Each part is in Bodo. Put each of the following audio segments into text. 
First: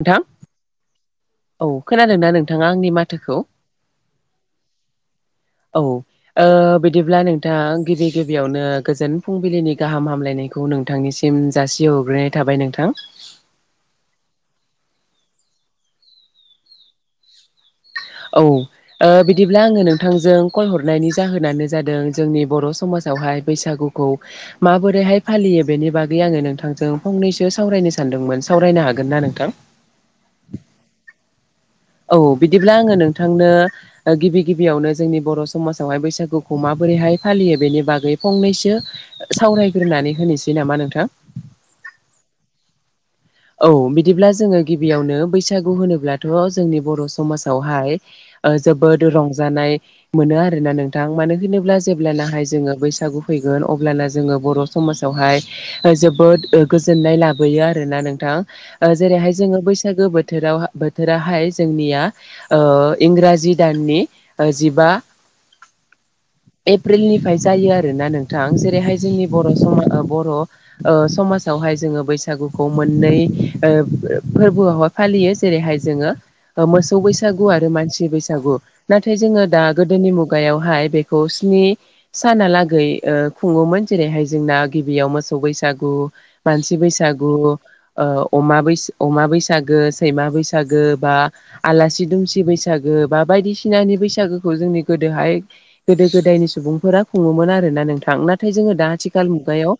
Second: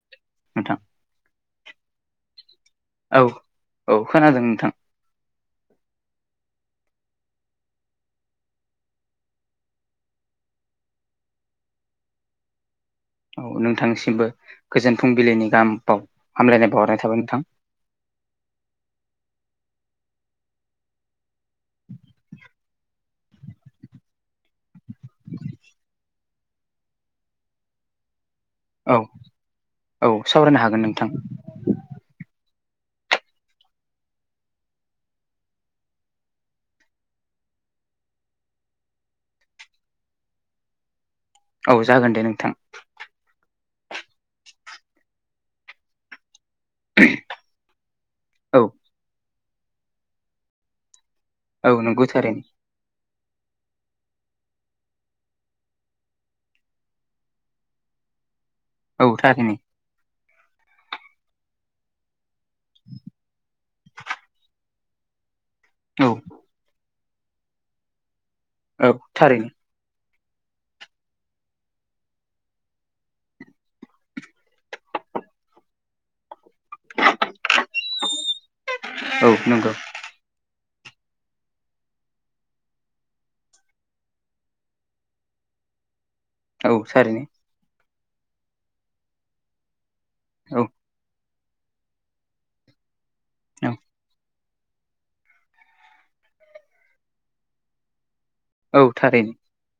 नोंथां औ खोनादों ना नोंथाङा आंनि माथोखौ जागोन नोंथां औ ओ बिदिब्ला नोंथाङा गिबि गिबियावनो गोजोन फुंबिलिनि गाहाम हामलायनाय बेखौ नोंथांनिसिम जासि हरग्रोनाय थाबाय नोंथां औ नोंथांसिमबो गोजोन फुंबिलिनि गाहाम बाव हामलायनाय बावहरनाय थाबाय नोंथां औ ओ बिदिब्ला आङो नोंथांजों कल हरनायनि जाहोनानो जादों जोंनि बर' समाज हाय बैसागुखौ माबोरैहाय फालियो बेनि बागै आङो नोंथांजों फंनैसो सावरायनो सानदोंमोन सावरायनो औ हागोन ना नोंथां औ सावरायनो हागोन नोंथां औ बिदिब्ला आङो नोंथांनो गिबि गिबियावनो जोंनि बर' समाजावहाय बैसागुखौ माबोरै हाय फालियो बेनि बागै फंनैसो सावरायग्रोनानै होनोसै नामा नोंथां औ जागोन दे नोंथां औ बिदिब्ला जोङो गिबियावनो बैसागु होनोब्लाथ' र' जोंनि बर' समाजावहाय ओ औ जोबोद रंजानाय मोनो आरोना नों दां मानो औ होनोब्ला नंगौ थारैनो जेब्लानाहाय जोङो बैसागु फैगोन अब्लाना जोङो बर' समाजावहाय जोबोद गोजोननाय लाबोयो आरोना नों नोंथां ओ औ जेरैहाय थारैनो जोङो बैसागो बोथोराव बोथोराहाय जोंनिया ओ इंराजि दाननि जिबा औ एप्रिलनिफ्राय जायो आरोना नोंथां औ जेरैहाय जोंनि थारैनो बर' समाजाव बर' ओ समाजावहाय जोङो बैसागुखौ मोन नै ओ फोरबोआवहाय फालियो जेरैहाय जोङो मोसौ बैसागु आरो मानसि बैसागु नाथाय औ जोङो दा नंगौ गोदोनि मुगायावहाय बेखौ स्नि सानालागै ओ खुङोमोन जेरैहाय जोंना गिबियाव मोसौ बैसागु औ मानसि थारैनो बैसागु ओ अमा बैस अमा बैसागो सैमा औ बैसागो बा आलासि दुमसि बैसागो बा औ बायदिसिनानि बैसागो खौ जोंनि गोदोहाय गोदो गोदायनि सुबुंफोरा खुङोमोन आरोना नोंथां ना थाय जोङो औ दा आथिखाल थारैनो मुगायाव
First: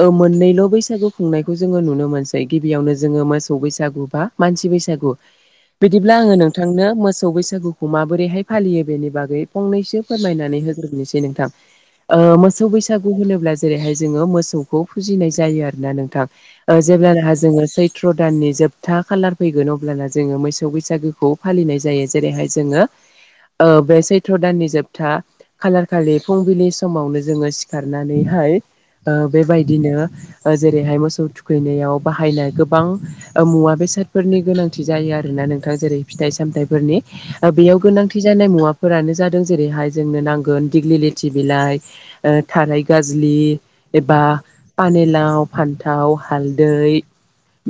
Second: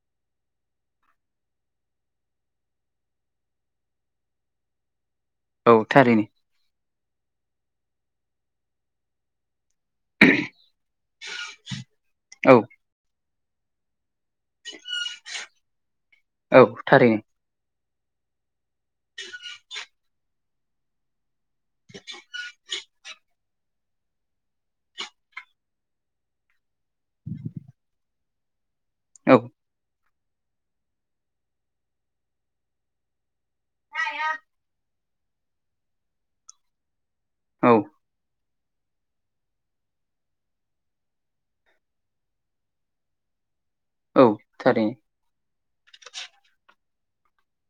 ओ मोननैल' बैसागु खुंनायखौ जोङो नुनो मोनसै जाय गिबियावनो जोङो मोसौ बैसागु बा मानसि बैसागु औ बिदिब्ला थारैनो आङो नोंथांनो मो सौ बैसागुखौ माबोरैहाय फालियो बेनि बागै फंनसो फोरमायनानै होग्रोनोसै नोंथां ओ औ मोसौ बैसु होनोब्ला जेरैहाय जोङो मोसौखौ फुजिनाय जायो आरोना नोंथां औ ओ थारैनो जेब्लाना जोङो सै त्र दाननि जोबथा खालार फैगोन अब्लाना जोङो मोसौ बैसागोखौ फालिनाय जायो जेरैहाय जोङो ओ बे सैत्र दाननि जोबथा खालार खालि फुंबिलि समावनो जोङो सिखारनानैहाय ओ औ बेबायदिनो ओ जेरैहाय मोसौ थुखैनायाव बाहायनाय गोबां ओ मुवा बेसादफोरनि गोनांथि जायो आरोना नोंथाङा जेरै फिथाइ सामथाइफोरनि ओ औ बेयाव गोनांथि जानाय मुवा फोरानो जादों जेरैहाय जोंनो नांगोन दिग्लि लेथि बिलाइ ओ थाराय गाजलि एबा औ थारैनो पानिलाव फान्थाव हालदै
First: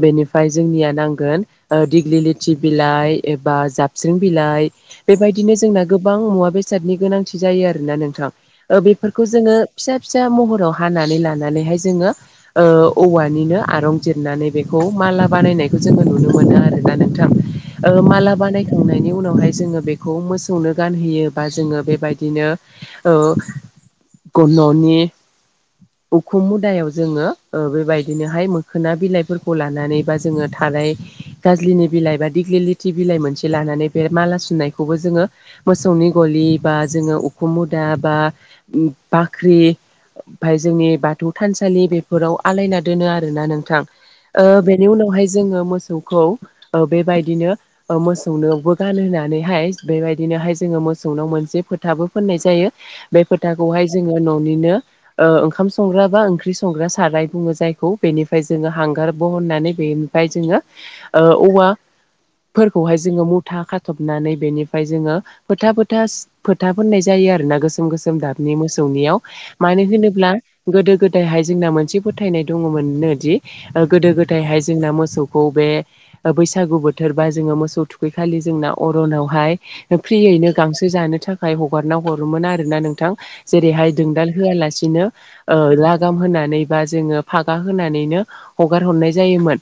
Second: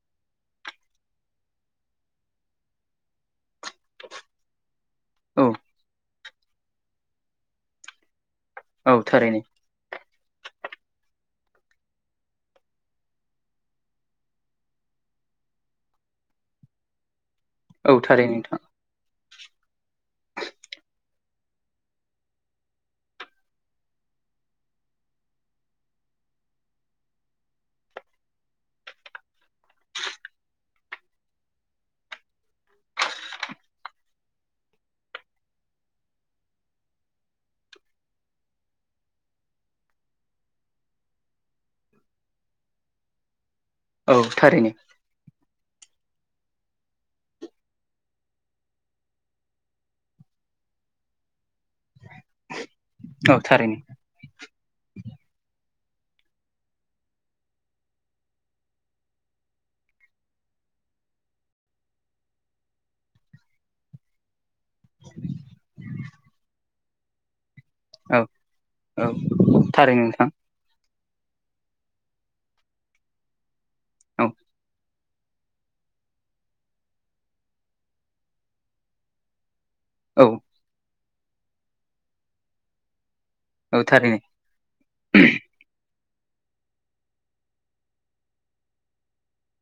बेनिफ्राय जोंनिया नांगोन ओ दिग्लि लिथि बिलाइ एब बा जाबस्रिं बिलाइ औ बेबायदिनो जोंना गोबां मुवा बेसादनि गोनांथि जायो आरोना नोंथां। ओ औ बेफोरखौ जोङो थारैनो फिसा फिसा महराव हानानै लानानैहाय जोङो ओ औवा निनो आरंजिरनानै बेखौ माला बानायनायखौ जोङो नुनो मोनो आरोना नोंथां ओ औ माला थारैनो नोंथां बानायखांनाय बेनि उनावहाय जोङो बेखौ मोसौनो गानहोयो बा जोङो बेबायदिनो ओ ग ननि उखु मुदायाव जोङो ओ बेबायद बिदिनोहाय मोखोना बिलाइफोरखौ लानानै बा जोङो थाराइ गाज्लिनि बिलाइ बा दिग्लिलिथि बि बिलाय मोनसे लानानै बे माला सुनायखौबो जोंङो मोसौनि गलि बा जोंङो उखुम मुदा बा बाख्रि ओमफाय जोंनि बाथौ थानसालि बेफोराव आलायना दोनो आरोना नोंथां औ ओ थारैनो बेनि उनावहाय जोङो मोसौ खौ ओ बेबायदिनो ओ मोसौनोबो गानो होननानैहाय बेबायदिनोहाय जोङो मोसौ मौसौवनाव मोनसे फोथा बो फोननाय जायो बे औ थारैनो फोथाखौहाय जोंङो ननिनो ओ ओंखाम स संग्रा बा ओंख्रि साराय बुङो जाय खौ बेनिफाय जोङो हांगार बहननानै बेनिफाय जोङो ओ औवा फोरखौहाय जोङो मुथा खाथबनानै बेनिफ्राय जोङो फोथा फोथास फोथा फोननाय जाय यो आरो ना गोस गोसोम गोसोम औ गाबनि मोसौनियाव औ मानो थारैनो नोंथां होनोब्ला गोदो गोदायहाय जोंना मोनसे फोथायनाय दङमोननो दि गोदो औ गोदायहाय जोंना मोसौखौ बे ओ बैसागु बोथोर बा जों ङो मोसौ थुखैखालि जोंना अरनावहाय औ फ्रियैनो गांसो जानो थाखाय हगारना हरोमोन आरोना नोंथां। औ जेरैहाय थारैनो दोंदाल होआलासिनो ओ लागाम होनानै बा जोङो फागा होनानैनो हगार हरनाय जायोमोन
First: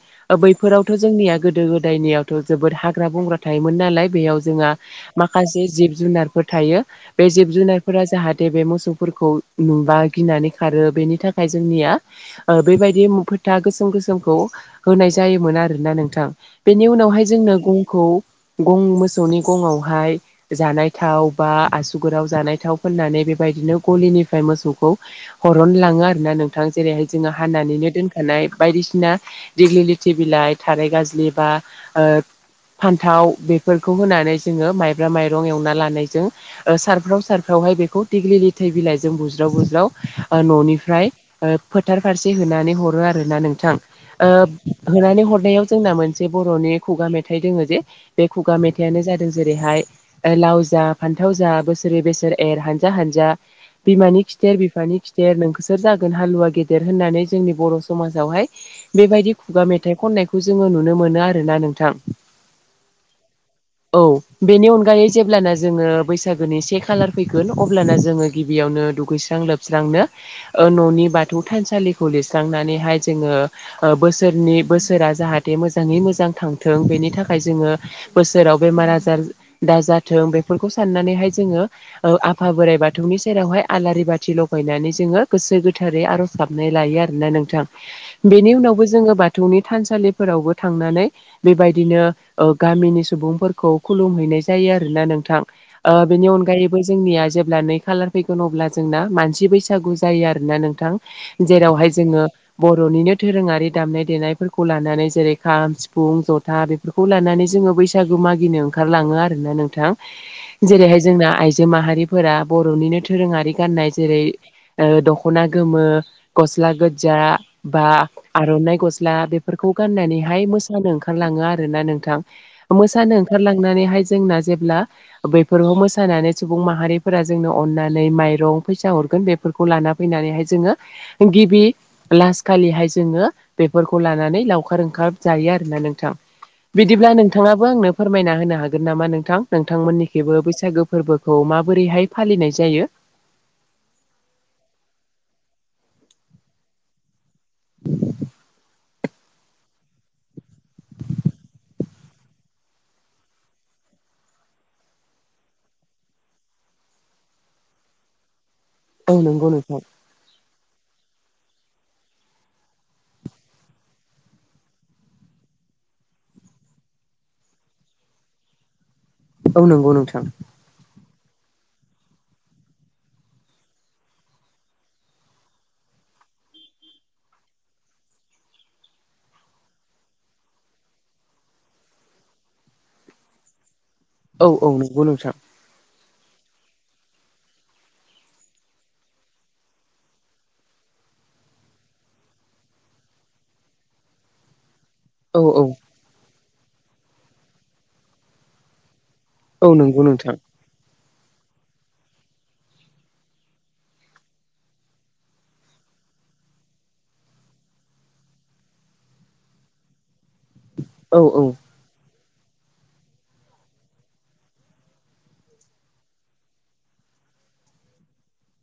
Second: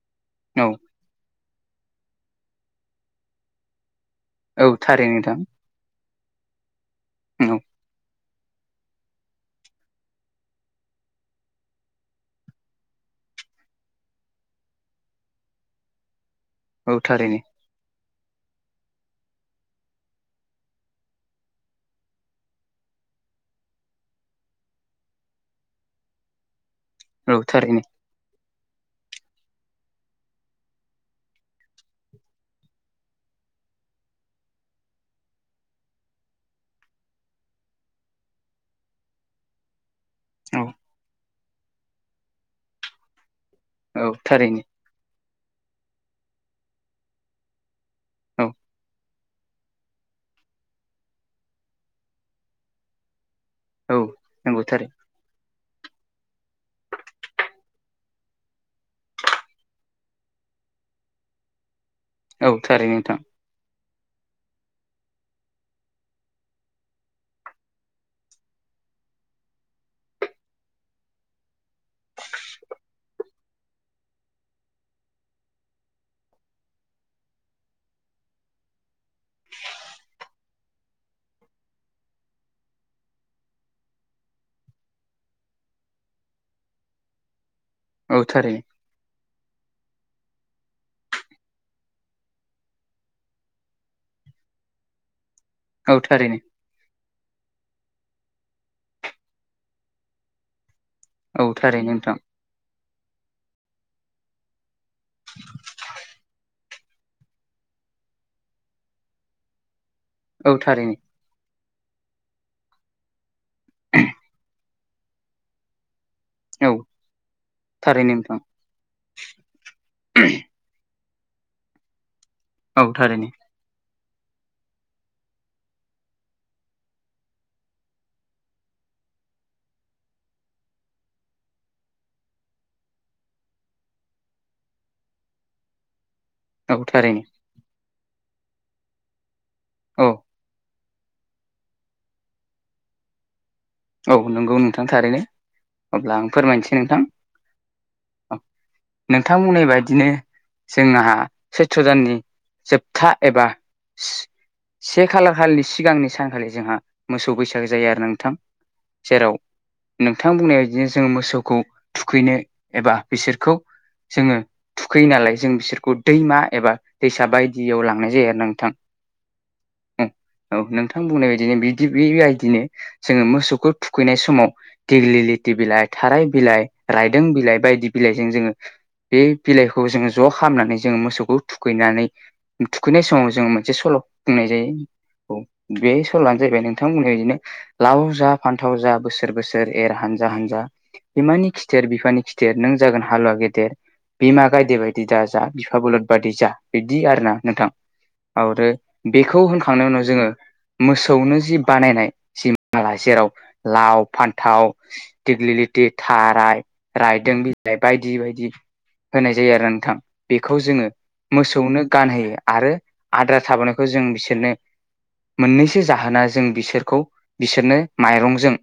औ बैफोरावथ जोंनिया गोदो गोदायनियावथ जोबोद हाग्रा बंग्रा थायोमोन नालाय बेयाव औ जोंहा थारैनो नोंथां माखासे जिब जुनार फोर थायो बे जिब जुनारफोरा जाहाथ थे बे मोसौफोरखौ नुबा गिनानै खारो बेनि थाखाय जोंनिया बेबायदि फोथा गोसोम गोसोमखौ होनाय जायोमोन आरोना नोंथां बेनि औ उनावहाय थारैनो जोंनो गंखौ गं मोसौनि गंआवहाय जानाय थाव बा आसुगोराव जानाय थाव फोननानै बेबायदिनो गलिनिफ्राय मोसौखौ हरनो लाङो आरोना नोंथां जेरै जोङो औ थारैनो हानानैनो दोनखानाय बायदिसिना दिग्लि लिथि बिलाइ थारै गाजलि बा ओ फान्थाव बेफोरखौ होनानै जोङो माइब्रा माइरं एवना लानायजों ओ सारफ्राव सारफ्राव वहाय बेखौ देग्लि थै बिलाइजों बुज्राव बुज्राव ओ औ ननिफ्राय ओ फोथार फारसे होनानै हरो आरोना नों बिथां औ थारैनो ओ होनानै हरनायाव जोंना मोनसे बरनि खुगा मेथाइ दोङो जे बे औ खुगा मेथाइआानो जाद जेरैहाय लाव जा फान्थाव जा बोसोरै बोसोर एर हानजा हानजा औ बिमानि खिथेर नंगौ थारै बिफानि खिथेर नोंखो सोर जागोन हालुवा गेद देर होननानै जोंनि बर समाजावहाय बेबायदि खुगा मेथाइ खननायखौ जोङो नुनो मोनो आरोना नोंथां औ थारै नोंथां औ बेनि अनगायै जेब्लाना जोङो बैसागोनि से खालार फैगोन अब्लाना जोङो गिबियाव नो दुगैस्रां लोबस्रांनो ओ न'नि बाद बाथौ थानसालिखौ लिरस्रांनानैहाय जोङो बोसोरनि बोसोरा जाहाथे मोजाङै मोजां थांथों बेनि थाखाय जोङो बोसोराव बेमार आजार दाजाथों बेफोरखौ साननानैहाय जोंङो ओ आफा बोराइ बाथौनि सेरावहाय आलारि बाथि लगायनानै जोङो गोसो गोथार बे आर'ज गाबनाय लायो आरोना नोंथां औ बेनि थारैनो उनावबो जोङो बाथौनि थानसालि फोरावबो थांनानै बेबायदिनो गामिनि सुबुंफोरखौ खुलुम हैैनाय जायो आरोना नोंथां। ओ औ बेनि थारैनो अनगायैबो जोंनिया जेबो अब्ला नै खालार फैगोन अब्ला जोंना मानसि बैसागु जायो आरोना नों। औ थारैनो जेरावहाय नोंथां जोङो बर'निनो दोरोङारि दामनाय देनायफोरखौ लानानै। नानै जेरै खाम सिफुं ज'था बे। बेखौ लानानै जोङो बैसागु मागिनो ओंखारलाङो आरोना नोंथां औ थारैनो जेरैहाय जोंना आइ जि माहारिफोरा बर'निनो दोरोङारि गाननाय जेरै ओ दख'ना गोमो। गस्ला औ गोजा बा थारैनो नोंथां आर'नाइ गस्ला बेफोरखौ गाननानैहाय मोसानो ओंखारलाङो आरोना नोंथां औ मोसानो थारैनो ओंखारलांनानैहाय। जोंना जेब्ला बेफोरखौ मोसानानै सुबुं माहारिफोरा जोंनो अननानै माइरं फैसा हर। बेफोरखौ ला फैनानैहाय। जोङो गिबि लास खालिहाय जोङो बेफोरखौ लानानै लावखार ओंखार जायो। आरो ना नोंथां। औ बिदिब्ला थारैनो नोंथाङाबो आंनो फोरमायना होनो हागोन नामा नोंथां औ नोंथांमोननिखेबो बैसागु। फोरबोखौ माबोरैहाय फालिनाय जायो? औ नंगौ नोंथां थारैनो अब्ला आं फोरमायनोसै नोंथां। नोंथांमोननि बायदिनो जोंहा सैथ्र' दाननि जोबथा एबा। से खालार खालिनि सिगांनि सानखालि जोंहा मोसौ बैसागो जायो आरो नोंथां। औ जेराव नंगौ नोंथां नोंथां बुंनाय। बिदिनो जोङो मोसौखौ थुखैनो एबा बिसोरखौ। जोङो थुखैयो नालाय जों बिसोरखौ दैमा एबा दैसा बायदियाव लांनाय जायो आरो ना नोंथां। औ नंगौ नोंथां औ नोंथां बुंनाय बायदिनो बिदि बेबायदिनो जोङो मोसौ। मोसौखौ थुखैनाय समाव दिेग्लिलिथि बिलाइ थाराय बिलाइ रायदों बिलाइ बायदि बिलाइजों जोङो। बे बिलाइखौ जोङो ज' खालामनानै जोङो मोसौखौ थुखैनानै। थुखैनाय समाव जोंङो मोनसे सल' औ बुंनाय औ नंगौ नोंथां जायो औ बे। सल आनो जाहैबाय नोंथांमोना बिदिनो लाव जा फान्थाव जा बोसोर बोसोर एर हानजा हानजा बिमानि खिथेर बिफानि खिथेर नों जागोन हालुवा गेदेर बिमा गायदेबायदि। दा जा औ औ बिफा बलद बादि जा बिदि आरोना नोंथां आरो बेखौ औ होनखांनायनि नंगौ उनाव जोङो नोंथां मोसौनो जि बानायनाय जि माला जेराव। लाव फान्थाव दिेग्लिलिथि थाराय रायदों बिलाइ बायदि बायदि। दि होनाय जायो आरो नोंथां बेखौ जोङो औ औ मोसौनो गानहोयो। आरो आद्रा थाबोनायखौ जों बिसोरनो। मोननैसो जाहोना जों बिसोरखौ बिसोरनो। माइरंजों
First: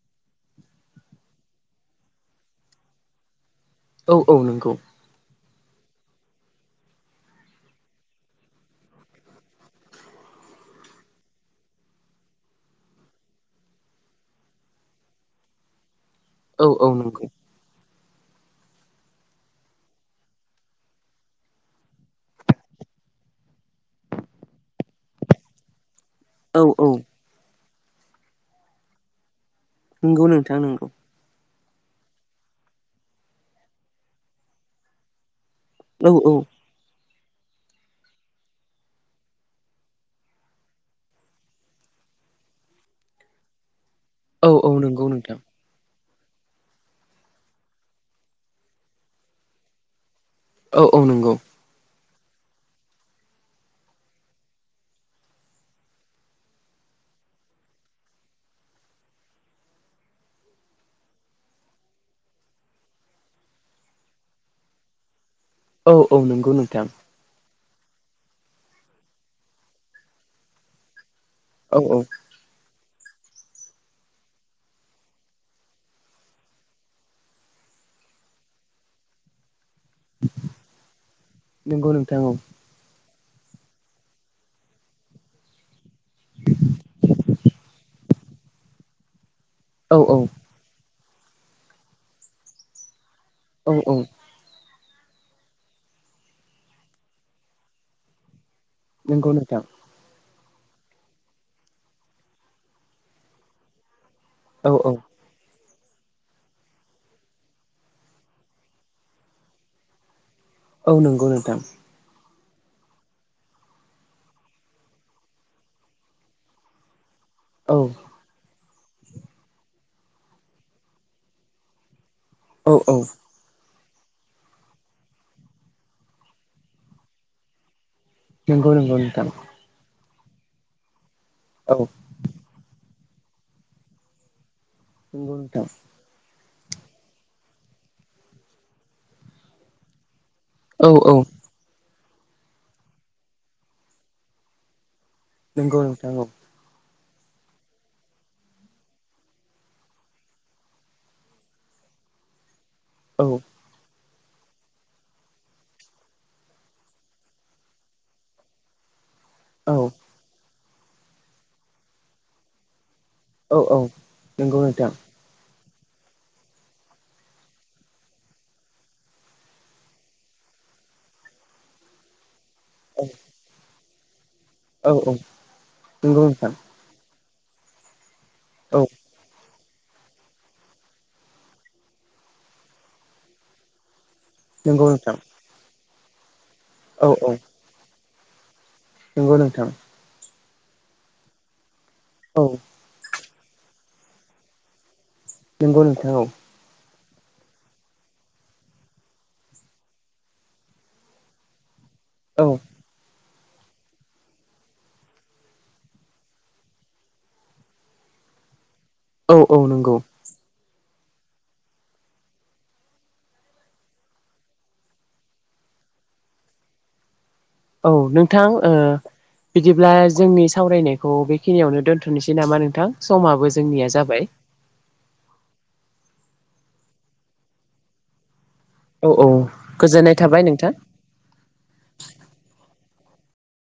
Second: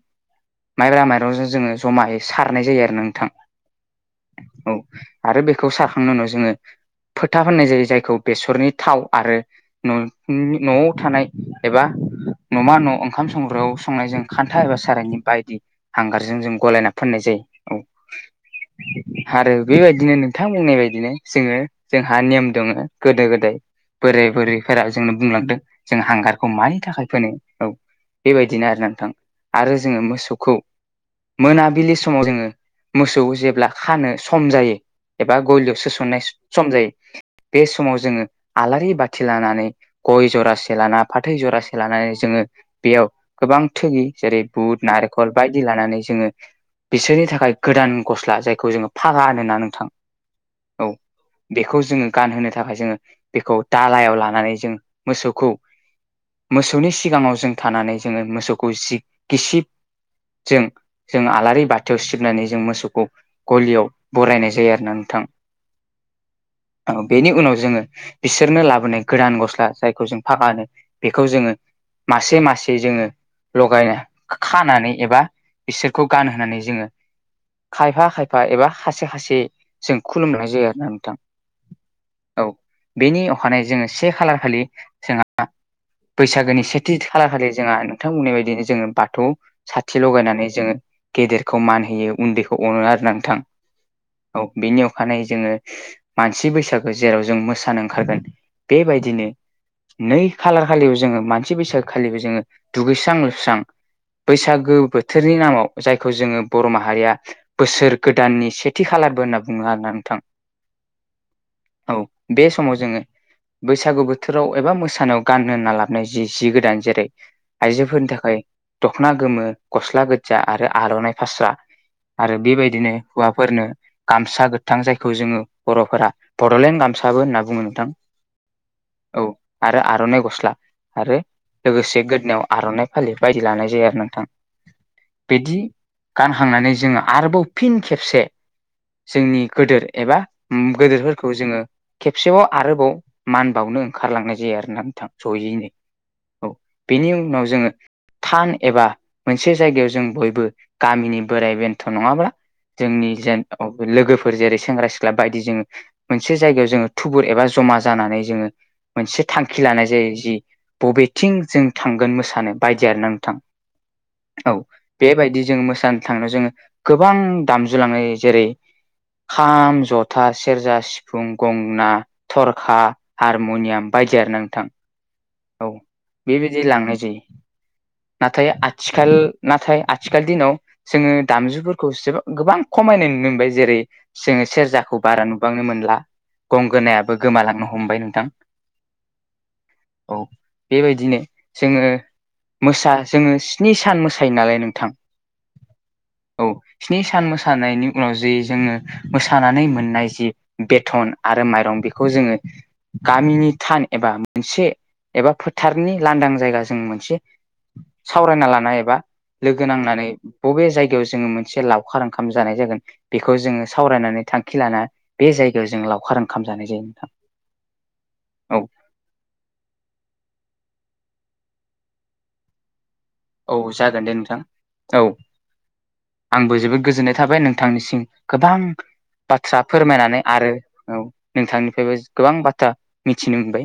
माइब्रा माइरंजों जोङो जमायै सारनाय जायो आरोना नोंथां। औ औ नंगौ आरो बेखौ सारखांनानै उनाव जोङो। फोथा फोनाय जायो जायखौ बेसरनि थाव आरो न' न'आव थानाय एबा। न'मा न' ओंखाम संग्रोआव संनायजों। खान्था एबा सारायनि बायदि हांगारजों जों औ औ गलायना फोननाय नंगौ जायो औ। [inaudible] आरो बेबायदिनो नोंथां बुंनाय बायदिनो जोङो जोंहा नेम दङ गोदो गोदाय। बोरै बोरैफोरा जोंनो बुंलांदों। जों हांगारखौ औ मानि थाखाय फोनो औ बेबायदिनो आरोना नोंथां। आरो जोङो नंगौ मोसौखौ। नोंथां नंगौ मोनाबिलि समाव जोङो मोसौ जेब्ला खानो सम जायो एबा बा गलियावसो औ सननाय औ सम जायो बे समाव जोङो आलारि बाथि लानानै गय जरासे लाना फाथै जरासे लानानै जों। जोङो बेयाव गोबां थोगि जेरै औ औ बुद नंगौ नारेंखल नोंथां बायदि लानानै। जोङो बिसोरनि थाखाय गोदान गस्ला जायखौ जोङो फागा होनो ना नोंथां औ बेखौ जोङो गानहोनो थाखाय जोङो बेखौ दालायाव लानानै जों मोसौखौ मोसौनि सिगाङाव जों थानानै जोङो मोसौखौ जि गिसिब जों जों आलारि बाथियाव सिबनानै जों मोसौखौ गलियाव बरायनाय जायो आरोना नोंथां औ औ नंगौ नोंथां औ बेनि उनाव जोङो बिसोरनो लाबोनाय गोदान गस्ला जायखौ जों फागा होनो बेखौ जोङो औ औ मासे मासे जोङो लगायनो खानानै एबा बिसोरखौ गानहोनानै जोङो खायफा खायफा एबा खायसे खायसे जों खुलुमला जाया आरोना नोंथां नंगौ नोंथां औ बेनि अखानायै जोङो से खालार खालि जोंहा बैसागोनि सेथि खालारखालि जोंहा नोंथां बुंनाय बायदिनो जोङो बाथौ साथि औ लगायनानै जोङो गेदेरखौ मान होयो उन्दैखौ अनो आरोना नों थां औ औ औ बेनि अख खानायै जोङो मानसि बैसागो जेराव जों मोसानो ओंखारगोन बेबायदिनो नंगौ नोंथां नै खालार खालिबो जोङो मानसि बैसागोखालिबो जोङो दुगैस्रां लोबस्रां औ बैसागो औ बोथोरनि नामाव जायखौ जोङो बर माहारिया बोसोर गोदाननि सेथि खालारबो होनना बुङो आरोना नोंथां औ नंगौ नोंथां औ बे समाव जोङो बैसागु बोथोराव एबा मोसानायाव गाननो होनना लाबनाय जि जि गोदान जेरै औ आइजोफोरनि थाखाय दखना गोमो गस्ला गोजा आरो आरनाइ फास्रा आरो औ बेबायदिनो औ हौवाफोरनो गामसा गोथां जायखौ जोङो बरफोरा बडलेण्ड गामसाबो होनना बुङो नोंथां नोंगौ नोंगौ औ नोंथां आरो आर'नाइ गस्ला आरो औ लोगोसे गोदोनायाव आरनाइ फालि बायदि लानाय जायो आरो नोंथां नंगौ नोंथां थांनानै जोङो आरोबाव फिन खेबसे जोंनि गोदोर एबा ओम औ औ गोदोरफोरखौ जोङो खेबसेबाव आरोबाव मान बावनो ओंखारलांनाय जायो आराना नोंथां जयैनो नोंगौ नोंथां औ बेनि उनाव जोङो थान एबा मोनसे जायगायाव जों बयबो गामिनि बोराइ बेन्थ नङाब्ला जोंनि औ जेन लोगोफोर फोर जेरै सेंग्रा सिख्ला बायदि जोङो मोनसे जायगायाव जोङो थुबुर एबा जमा जानानै जोङो मोनसे थांखि औ लानाय जायो जि बबेथिं जों थांगोन मोसानो बायदि आरो ना नों थां औ औ औ नंगौ नोंथां बेबायदि जों मोसा नो थांनो जोङो गोबां दामजु लाङो जेरै खाम जथा सेरजा सिफुं गंना थरखा हारमुनियाम बायदि आरो ना नों औ औ औ नंगौ नोंथां बेबायदि लांनाय जायो नाथाय औ आथिखाल नाथाय आथिखाल दिनाव जोङो दामजुफोरखौ जोबा गोबां खमायनाय नुनो मोनबाय जेरै जोङो नंगौ सेरजाखौ नोंथां बारा नुबांनो मोनला औ गंगोनायाबो औ गोमालांनो हमबाय नोंथां नंगौ नोंथां औ बेबायदिनो जोङो औ मोसा जोङो स्नि सान मोसायो नालाय नोंथां नोंगौ नोंथां औ स्नि सान मोसानायनि उनाव जै जोङो मोसानानै मोननाय जि बेथन आरो माइरं बेखौ खौ जोङो औ गामिनि थान एबा मोनसे एबा फोथारनि लांदां जायगा जों मोनसे सावरायना लानाय एबा औ औ लोगो नंगौ नांनानै बबे जाय जों मोनसे लावखार ओंखाम जानाय जागोन बेखौ जोङो सावरायनानै थांखि लाना बे जायगायाव जोंङो लावखार ओंखाम जानाय जायो नोंथां। औ नोंथां औ ओ बिदिब्ला जोंनि सावरायनायखौ बेखिनियावनो दोन्थ'नोसै नामा नोंथां। समाबो औ जोंनिया जागोन दे जाबाय नोंथां औ आंबो जोबोद गोजोननाय थाबाय नोंथांनिसिम। गोबां औ औ बाथ्रा गोजोननाय फोरमायनानै थाबाय आरो नोंथां औ नोंथांनिफ्रायबो गोबां बाथ्रा मिथिनो मोनबाय।